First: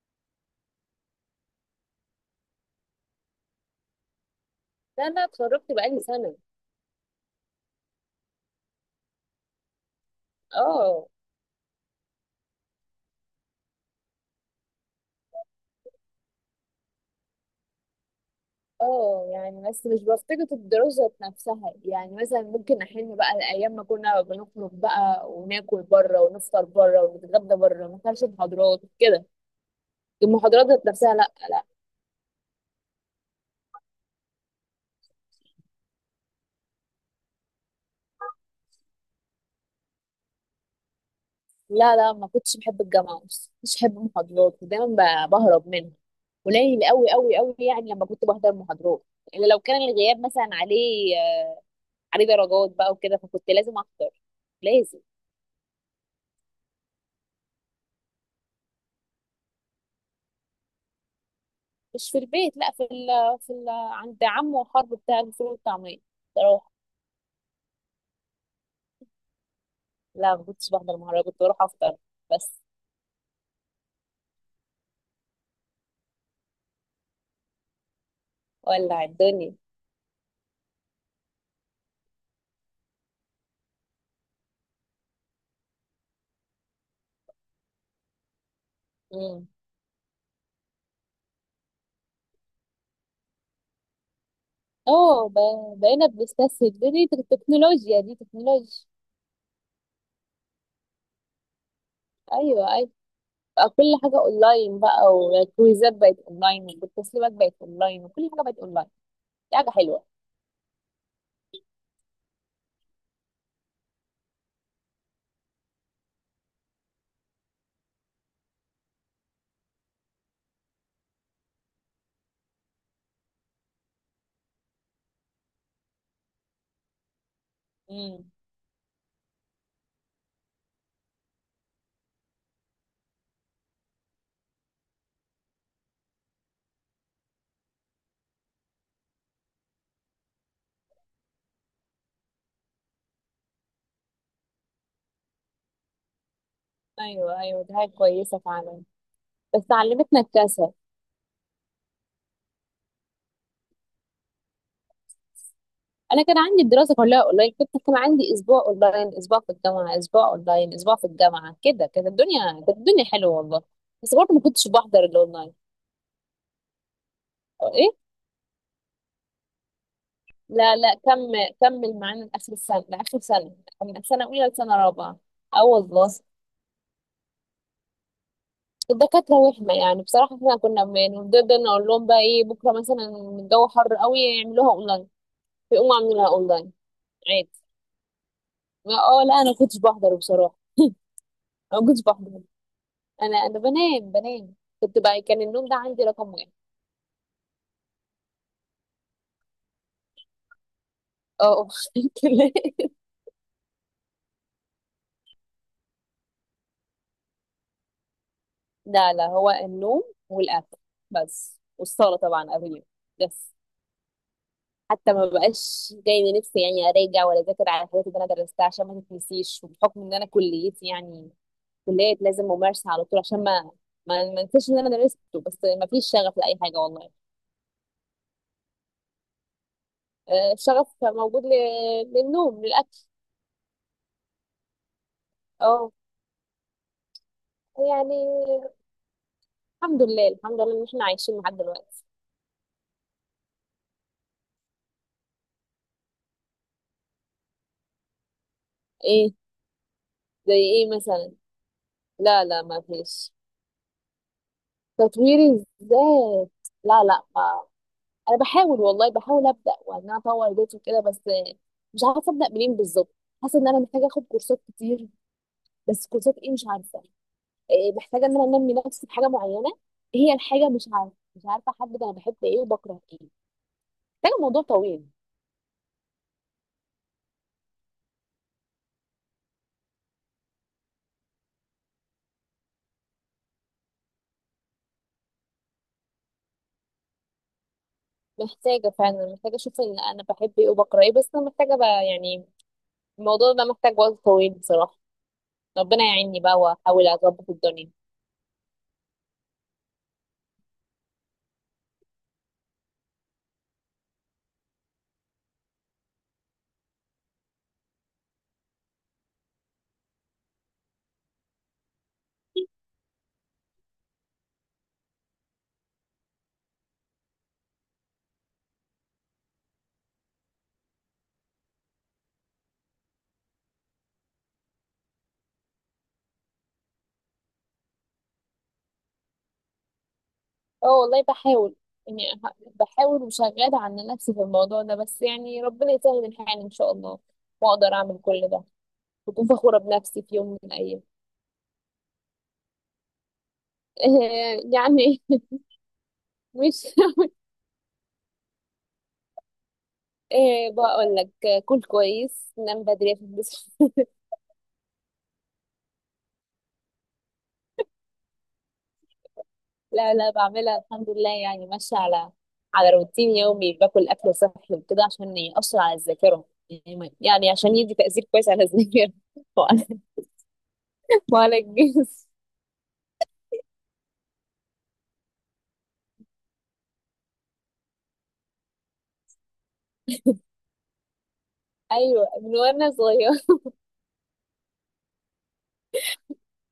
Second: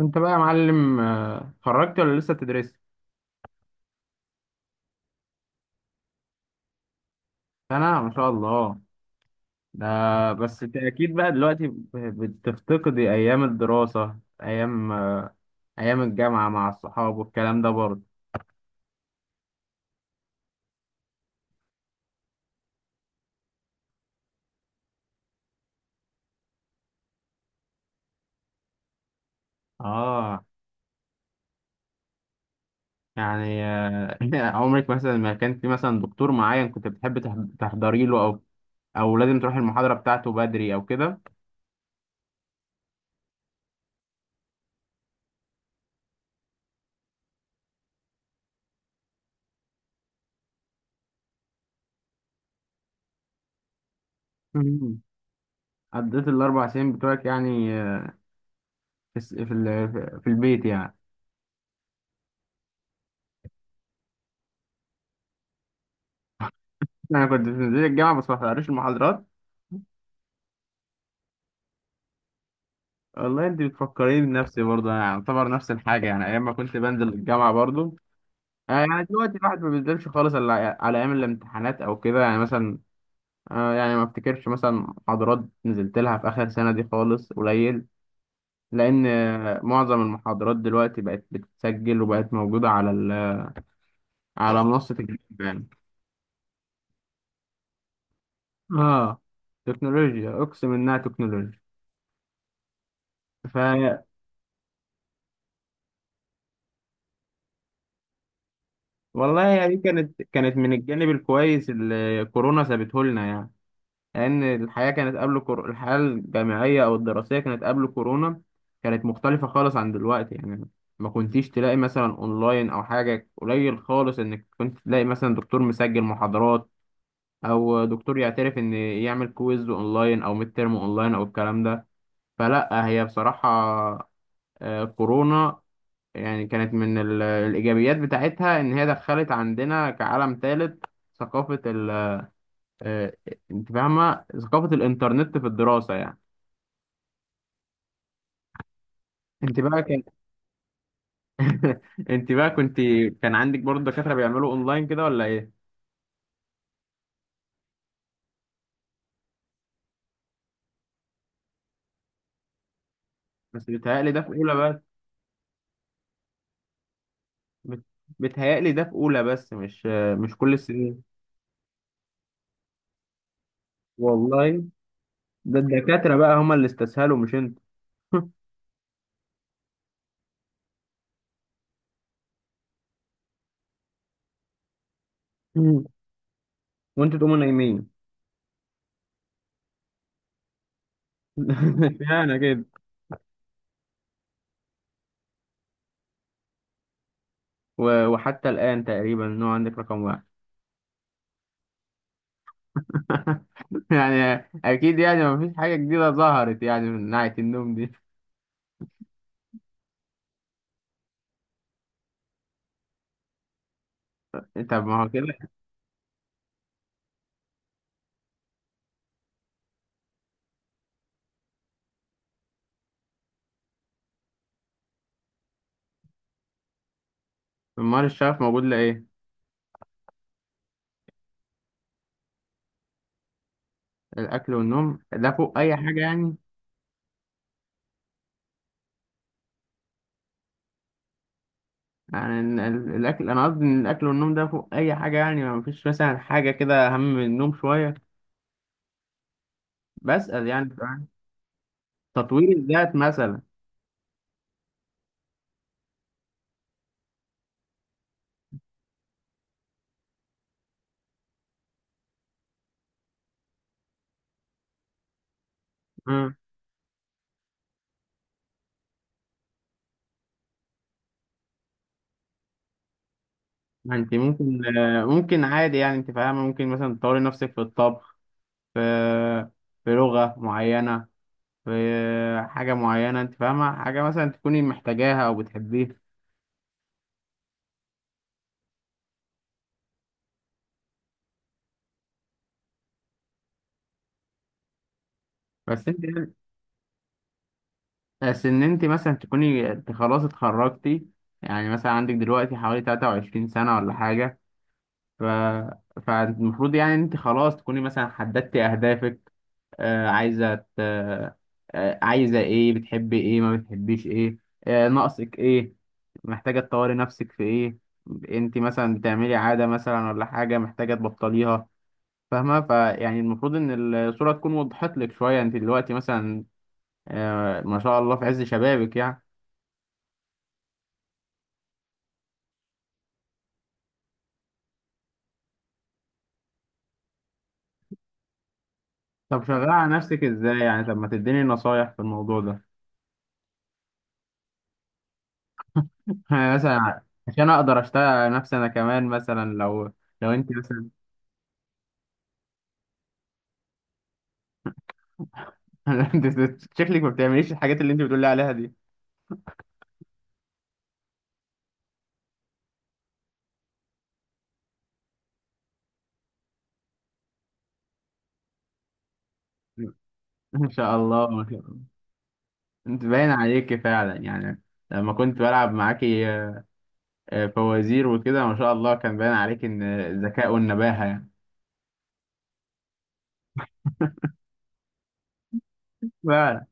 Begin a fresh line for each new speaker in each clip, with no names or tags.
انت بقى يا معلم، اتخرجت ولا لسه بتدرس؟
لا، انا اتخرجت بقالي سنه.
انا ما شاء الله ده. بس انت
اه.
اكيد بقى دلوقتي بتفتقدي ايام الدراسة، ايام ايام الجامعة مع الصحاب والكلام ده برضه.
اه، يعني بس مش بفتقد الدراسه نفسها، يعني مثلا ممكن احن بقى الايام ما كنا بنخرج بقى وناكل بره ونفطر بره ونتغدى بره ما كانش محاضرات كده.
اه
المحاضرات ذات نفسها، لا لا.
يعني عمرك مثلا ما كان في مثلا دكتور معين كنت بتحب تحضري له، او لازم تروح المحاضرة بتاعته بدري او كده؟
لا لا، ما كنتش بحب الجامعه، بس مش بحب المحاضرات ودايما بهرب منها. قليل قوي قوي قوي، يعني لما كنت بحضر محاضرات الا لو كان الغياب مثلا عليه درجات بقى وكده، فكنت لازم احضر. لازم.
مم. قضيت ال 4 سنين بتوعك يعني في الس- في ال- في البيت يعني؟
مش في البيت، لا، في ال في ال عند عمه وخال بتاع الفول والطعمية. بروح.
انا كنت بنزل الجامعة، بس ما بحضرش المحاضرات.
لا، ما كنتش بحضر، مهرجان كنت بروح افطر. بس.
والله انت بتفكريني بنفسي برضه، انا اعتبر نفس الحاجه يعني، ايام ما كنت بنزل الجامعه برضه. يعني
ولع
دلوقتي
الدنيا.
الواحد ما بينزلش خالص الا على ايام الامتحانات او كده يعني مثلا، يعني ما افتكرش مثلا محاضرات نزلت لها في اخر سنه دي خالص، قليل. لان
امم.
معظم المحاضرات دلوقتي بقت بتتسجل وبقت موجوده على منصه الجامعه
اه،
يعني.
بقينا بنستسهل، دي تكنولوجيا، دي تكنولوجيا.
اه، تكنولوجيا، اقسم انها تكنولوجيا.
ايوه، ايوه.
ف
بقى كل حاجه اونلاين بقى، والكويزات بقت اونلاين، والتسليمات بقت اونلاين، وكل حاجه بقت اونلاين.
والله
دي حاجه
يعني دي
حلوه.
كانت من الجانب الكويس اللي كورونا سابته لنا يعني. لأن الحياة الجامعية أو الدراسية كانت قبل كورونا، كانت مختلفة خالص عن دلوقتي يعني. ما كنتيش تلاقي مثلا أونلاين أو حاجة، قليل خالص إنك كنت تلاقي مثلا دكتور مسجل محاضرات، أو دكتور
امم.
يعترف إن يعمل كويز أونلاين أو ميد تيرم أونلاين أو الكلام ده. فلا هي بصراحة كورونا يعني كانت من الإيجابيات بتاعتها إن هي دخلت عندنا كعالم ثالث، ثقافة ال آه، أنت فاهمة ثقافة الإنترنت في الدراسة يعني.
ايوه، ايوه، دي حاجه كويسه فعلا.
انت
بس
بقى كان
علمتنا الكسل.
انت بقى كنت كان عندك برضه دكاترة بيعملوا اونلاين كده ولا ايه؟
انا كان عندي الدراسه كلها اونلاين، كان عندي اسبوع اونلاين، اسبوع في الجامعه، اسبوع اونلاين، اسبوع في الجامعه، كده كانت الدنيا حلوه والله.
بس بيتهيألي
بس
ده في
برضه ما
اولى
كنتش
بس.
بحضر الاونلاين. أو
بت-
ايه.
بيتهيألي ده في اولى بس، مش كل
لا لا،
السنين.
كمل. كمل معانا لاخر السنه، لاخر سنه. من سنه اولى
والله
لسنه رابعه.
ده
اه والله.
الدكاترة بقى هما اللي استسهلوا مش انت.
الدكاتره وهمه، يعني بصراحه احنا كنا بنفضل نقول لهم بقى ايه، بكره مثلا الجو حر قوي، يعملوها اونلاين.
مم.
فيقوموا عاملينها اونلاين.
وانتوا تقوموا
عادي.
نايمين.
اه، لا، انا كنتش بحضر بصراحه. انا ما كنتش
اشمعنى
بحضر.
كده؟
انا بنام بنام. كنت بقى كان النوم ده عندي رقم واحد.
وحتى الآن تقريبا ان هو عندك رقم واحد.
اه. كده.
يعني اكيد، يعني مفيش حاجة جديدة ظهرت يعني من ناحية النوم دي.
لا لا، هو النوم. والاكل. بس، والصلاه طبعا قبل اليوم. بس.
طب ما هو
حتى ما
كده.
بقاش جاي لنفسي يعني اراجع ولا اذاكر على الحاجات اللي انا درستها، عشان ما تتنسيش، وبحكم ان انا كليتي يعني كليه لازم ممارسه على طول، عشان ما انساش اللي انا درسته، بس ما فيش شغف لاي حاجه والله.
امال الشغف موجود لإيه؟
الشغف موجود للنوم للاكل.
الاكل والنوم ده فوق اي
اه،
حاجة يعني؟
يعني الحمد لله الحمد لله ان احنا عايشين لحد دلوقتي.
يعني الاكل، انا قصدي ان الاكل والنوم ده فوق اي حاجه يعني، ما فيش مثلا حاجه كده اهم من النوم شويه؟
إيه؟
بسأل
زي
يعني،
ايه
فاهم؟
مثلا؟ لا
تطوير
لا، ما
الذات
فيش.
مثلا.
تطوير الذات. لا لا ما. انا بحاول، والله بحاول ابدا وان انا اطور ذاتي وكده، بس مش عارفه ابدا منين بالظبط. حاسه ان انا محتاجه اخد كورسات كتير. بس
امم.
كورسات ايه، مش عارفه. إيه، محتاجه ان انا انمي نفسي في حاجه معينه. هي الحاجه، مش عارفه احدد انا بحب ايه وبكره ايه.
انت
محتاجه موضوع
ممكن آه،
طويل.
ممكن عادي يعني، انت فاهمه؟ ممكن مثلا تطوري نفسك في الطبخ، في في لغه معينه، في حاجه معينه، انت فاهمه؟ حاجه مثلا تكوني محتاجاها او بتحبيها.
محتاجه فعلا، محتاجه اشوف ان انا بحب ايه وبكره ايه، بس انا محتاجه بقى يعني الموضوع ده محتاج وقت طويل بصراحه.
بس انت
ربنا
يعني،
يعيني بقى واحاول اظبط الدنيا.
بس ان انت مثلا تكوني، انت خلاص اتخرجتي. يعني مثلا عندك دلوقتي حوالي 23 سنه ولا حاجه، ف... فالمفروض يعني انت خلاص تكوني مثلا حددتي اهدافك. آه عايزه ت... آه عايزه ايه؟ بتحبي ايه، ما بتحبيش ايه؟ ناقصك ايه؟ محتاجه تطوري نفسك في ايه؟ انت مثلا بتعملي عاده مثلا ولا حاجه محتاجه تبطليها؟ فاهمه؟ فيعني المفروض ان الصوره تكون وضحت لك شويه، انت دلوقتي مثلا ما شاء الله في عز شبابك يعني.
اه والله بحاول. يعني بحاول وشغالة على نفسي في الموضوع ده، بس يعني ربنا يسهل الحال إن شاء الله، وأقدر أعمل كل ده
طب
وأكون
شغاله
فخورة
على
بنفسي
نفسك
في يوم
ازاي
من
يعني؟ طب
الأيام.
ما تديني نصايح في الموضوع ده،
يعني
يعني
مش
مثلا عشان اقدر اشتغل نفسي انا كمان، مثلا لو انت مثلا.
بقول لك، كل كويس نام بدري بس.
انت شكلك ما بتعمليش الحاجات اللي انت بتقولي عليها دي.
لا لا، بعملها الحمد لله، يعني ماشية على على روتين يومي، باكل أكل صحي وكده عشان يأثر على الذاكرة، يعني يعني عشان يدي تأثير كويس على الذاكرة وعلى
ان شاء الله، ما
وعلى
شاء الله.
الجسم.
انت باين عليكي فعلا يعني. لما كنت بلعب معاكي فوازير وكده، ما شاء الله كان باين عليكي ان الذكاء والنباهة يعني.
أيوة، من وأنا صغيرة.
فعلا.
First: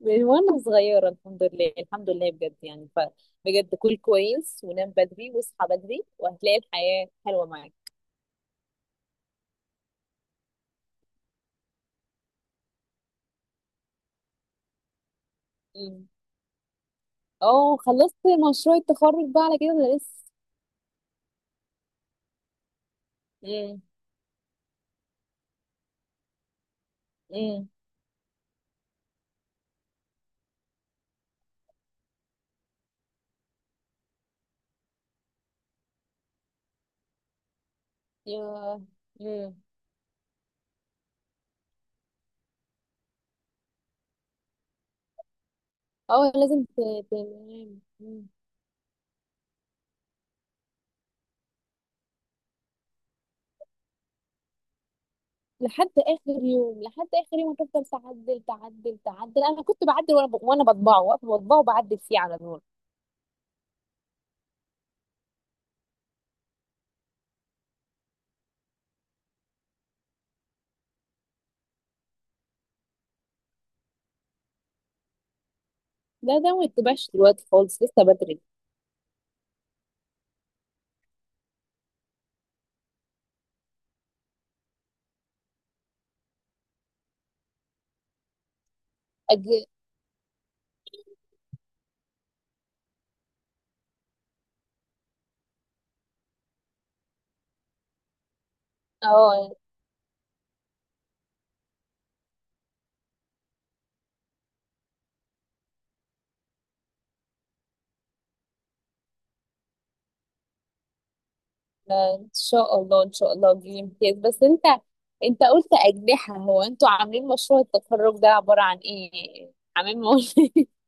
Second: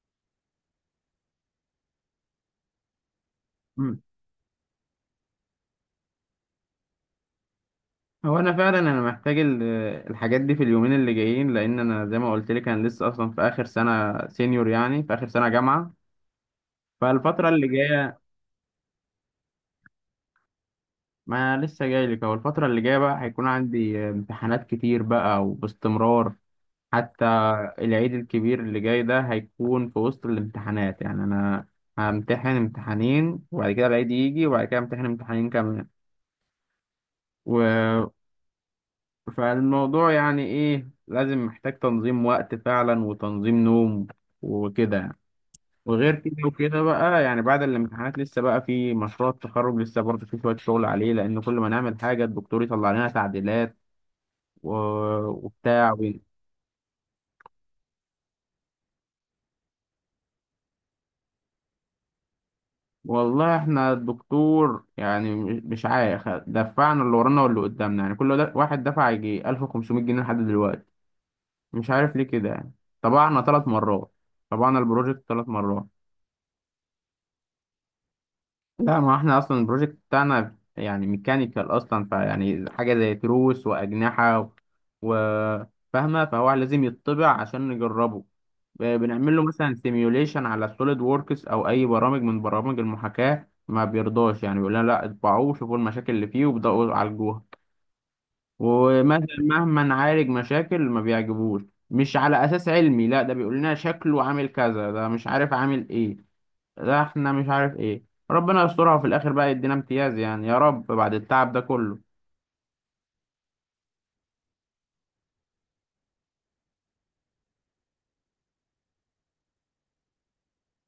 من وانا صغيرة، الحمد لله الحمد لله بجد، يعني ف بجد كل
مم.
كويس، ونام بدري، واصحى بدري، وهتلاقي الحياة حلوة معاك.
هو انا فعلا انا محتاج الحاجات دي في اليومين اللي جايين، لان انا زي ما قلت لك، انا لسه اصلا في اخر سنة سينيور يعني، في اخر سنة جامعة،
أمم.
فالفترة اللي
اه، خلصت
جاية...
مشروع التخرج بقى على كده ولا لسه؟
ما لسه جاي لك، هو الفترة اللي جاية بقى هيكون
امم.
عندي امتحانات كتير بقى وباستمرار. حتى
امم.
العيد الكبير اللي جاي ده هيكون في وسط الامتحانات، يعني أنا همتحن امتحانين، وبعد كده العيد يجي، وبعد كده امتحن امتحانين كمان، و...
يا. امم.
فالموضوع يعني إيه، لازم محتاج تنظيم وقت فعلا وتنظيم نوم وكده يعني. وغير
اه،
كده
لازم
وكده بقى، يعني بعد
تنام.
الامتحانات
أمم.
لسه بقى في مشروع التخرج، لسه برضه في شوية شغل عليه، لأن كل ما نعمل حاجة الدكتور يطلع لنا تعديلات و...
لحد
وبتاع و...
اخر يوم، لحد اخر يوم، هتفضل تعدل تعدل تعدل، انا كنت بعدل وانا بطبعه، واقفه بطبعه وبعدل فيه على نور.
والله احنا الدكتور يعني مش عارف دفعنا اللي ورانا واللي قدامنا يعني، واحد دفع يجي 1500 جنيه لحد دلوقتي، مش عارف ليه كده يعني. طبعنا 3 مرات، طبعنا البروجكت 3 مرات.
لا ده ما يتبعش دلوقتي خالص، لسه بدري.
لا، ما احنا اصلا البروجكت بتاعنا يعني ميكانيكال اصلا، فيعني حاجه زي تروس واجنحه و- فاهمه؟ فهو لازم يطبع عشان نجربه. بنعمل له
أج...
مثلا سيميوليشن على سوليد ووركس او اي برامج من برامج المحاكاه، ما بيرضاش يعني، بيقول لنا لا اطبعوه، شوفوا المشاكل اللي فيه وابداوا عالجوها. ومثلا
اه،
مهما نعالج مشاكل ما بيعجبوش، مش على اساس علمي، لا ده بيقول لنا شكله عامل كذا، ده مش عارف عامل ايه، ده احنا مش عارف ايه. ربنا يسترها، وفي الاخر بقى يدينا امتياز يعني، يا رب بعد التعب ده كله.
ان شاء الله ان شاء الله تجيب امتياز، بس انت قلت اجنحه، هو انتوا عاملين مشروع التخرج ده عباره عن ايه؟ عاملين مول؟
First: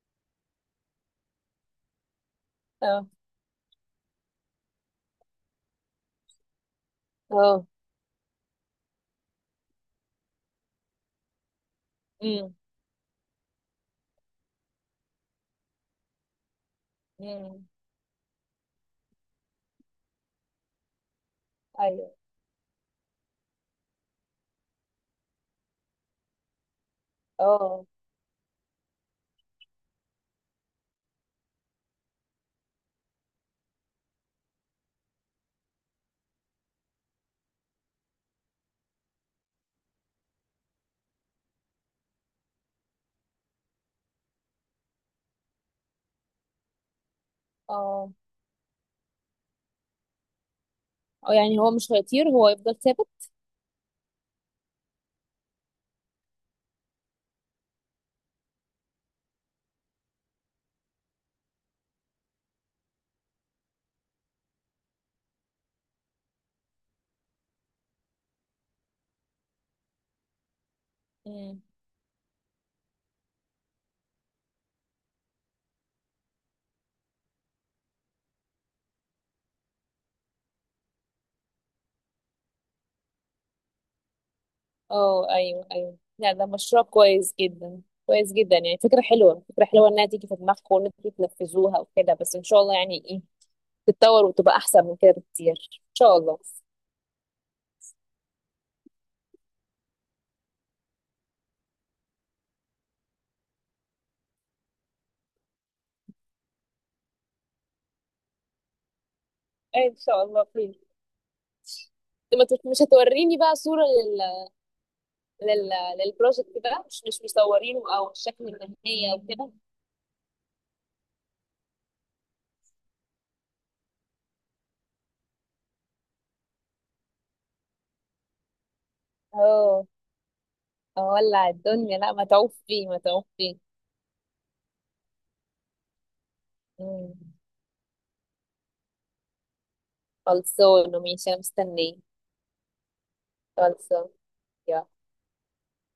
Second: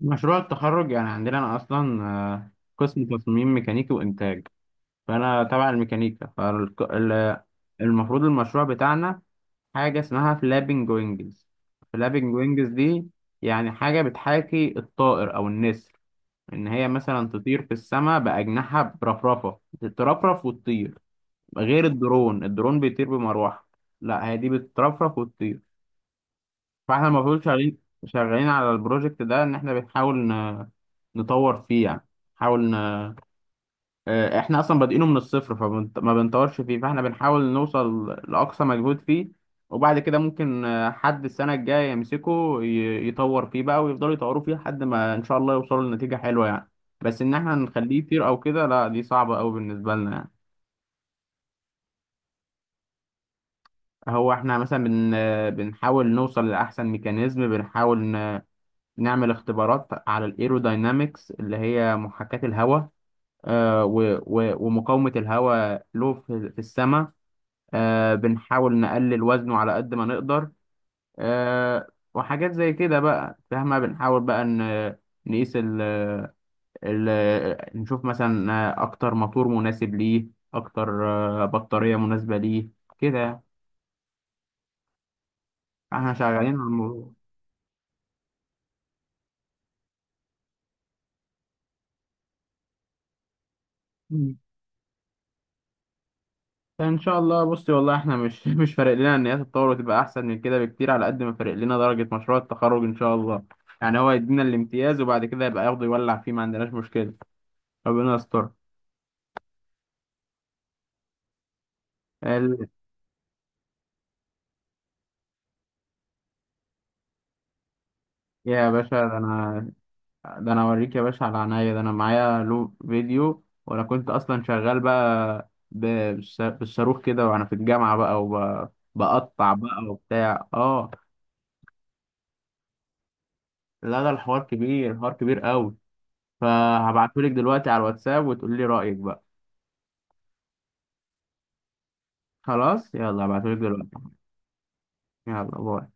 مشروع التخرج يعني عندنا، انا اصلا قسم
اه.
تصميم ميكانيكي وانتاج، فانا تبع الميكانيكا،
اه.
فالمفروض المشروع بتاعنا حاجه اسمها فلابنج وينجز. فلابنج
امم.
وينجز دي يعني حاجه بتحاكي الطائر او النسر، ان هي مثلا تطير
امم.
في السماء باجنحه برفرفه، تترفرف وتطير. غير
ايوه.
الدرون، الدرون بيطير بمروحه. لا هي دي بتترفرف وتطير. فاحنا المفروض شغالين
اه.
شغالين على البروجكت ده، ان احنا بنحاول نطور فيه يعني. نحاول آه، احنا اصلا بادئينه من الصفر، فما بنطورش فيه، فاحنا بنحاول نوصل لاقصى مجهود فيه. وبعد كده ممكن حد السنه الجايه يمسكه يطور فيه بقى، ويفضلوا يطوروا فيه لحد ما ان شاء الله يوصلوا لنتيجه حلوه يعني. بس ان احنا نخليه
اه.
يطير او كده لا، دي صعبه قوي بالنسبه لنا يعني.
اه، يعني هو مش هيطير، هو يفضل ثابت؟
هو احنا مثلا بن آه، بنحاول نوصل لاحسن ميكانيزم، بنحاول نعمل اختبارات على الايروداينامكس اللي هي محاكاه الهواء، ومقاومه الهواء له في السماء. بنحاول نقلل وزنه على قد ما نقدر،
امم.
آه وحاجات زي كده بقى، فاهمة؟ بنحاول بقى ن- نقيس ال ال نشوف مثلا أكتر موتور مناسب ليه، أكتر بطارية مناسبة ليه، كده يعني.
اه، ايوه ايوه،
احنا
لا
شغالين
ده
على
مشروع
الموضوع.
كويس جدا كويس جدا، يعني فكره حلوه فكره حلوه انها تيجي في دماغكم وان انتوا تنفذوها وكده، بس ان شاء الله يعني ايه تتطور
مم.
وتبقى احسن من كده بكتير. ان شاء الله.
فإن شاء الله. بصي والله احنا مش مش فارق لنا إن هي تتطور وتبقى أحسن من كده بكتير، على قد ما فارق لنا درجة مشروع التخرج إن شاء الله. يعني هو يدينا الامتياز، وبعد كده يبقى ياخده يولع فيه، ما عندناش مشكلة. ربنا يستر.
ان شاء الله خير. ما تت- مش هتوريني بقى صورة لل... للبروجكت ده، مش مصورينه، او الشكل
يا باشا،
النهائي
ده
او كده؟
انا ده انا اوريك يا باشا على عينيا، ده انا معايا له فيديو، وانا كنت اصلا شغال بقى بالصاروخ كده وانا في الجامعه بقى، وبقطع بقى
اه،
وبتاع، اه.
اولع الدنيا، لا متعوب فيه متعوب فيه.
لا ده الحوار كبير، الحوار كبير قوي.
مم.
فهبعتهولك دلوقتي على الواتساب وتقولي رايك بقى.
خلصانه، ماشي، انا مستنيه.
خلاص، يلا هبعتهولك دلوقتي.
خلصانه. يلا.
يلا، باي.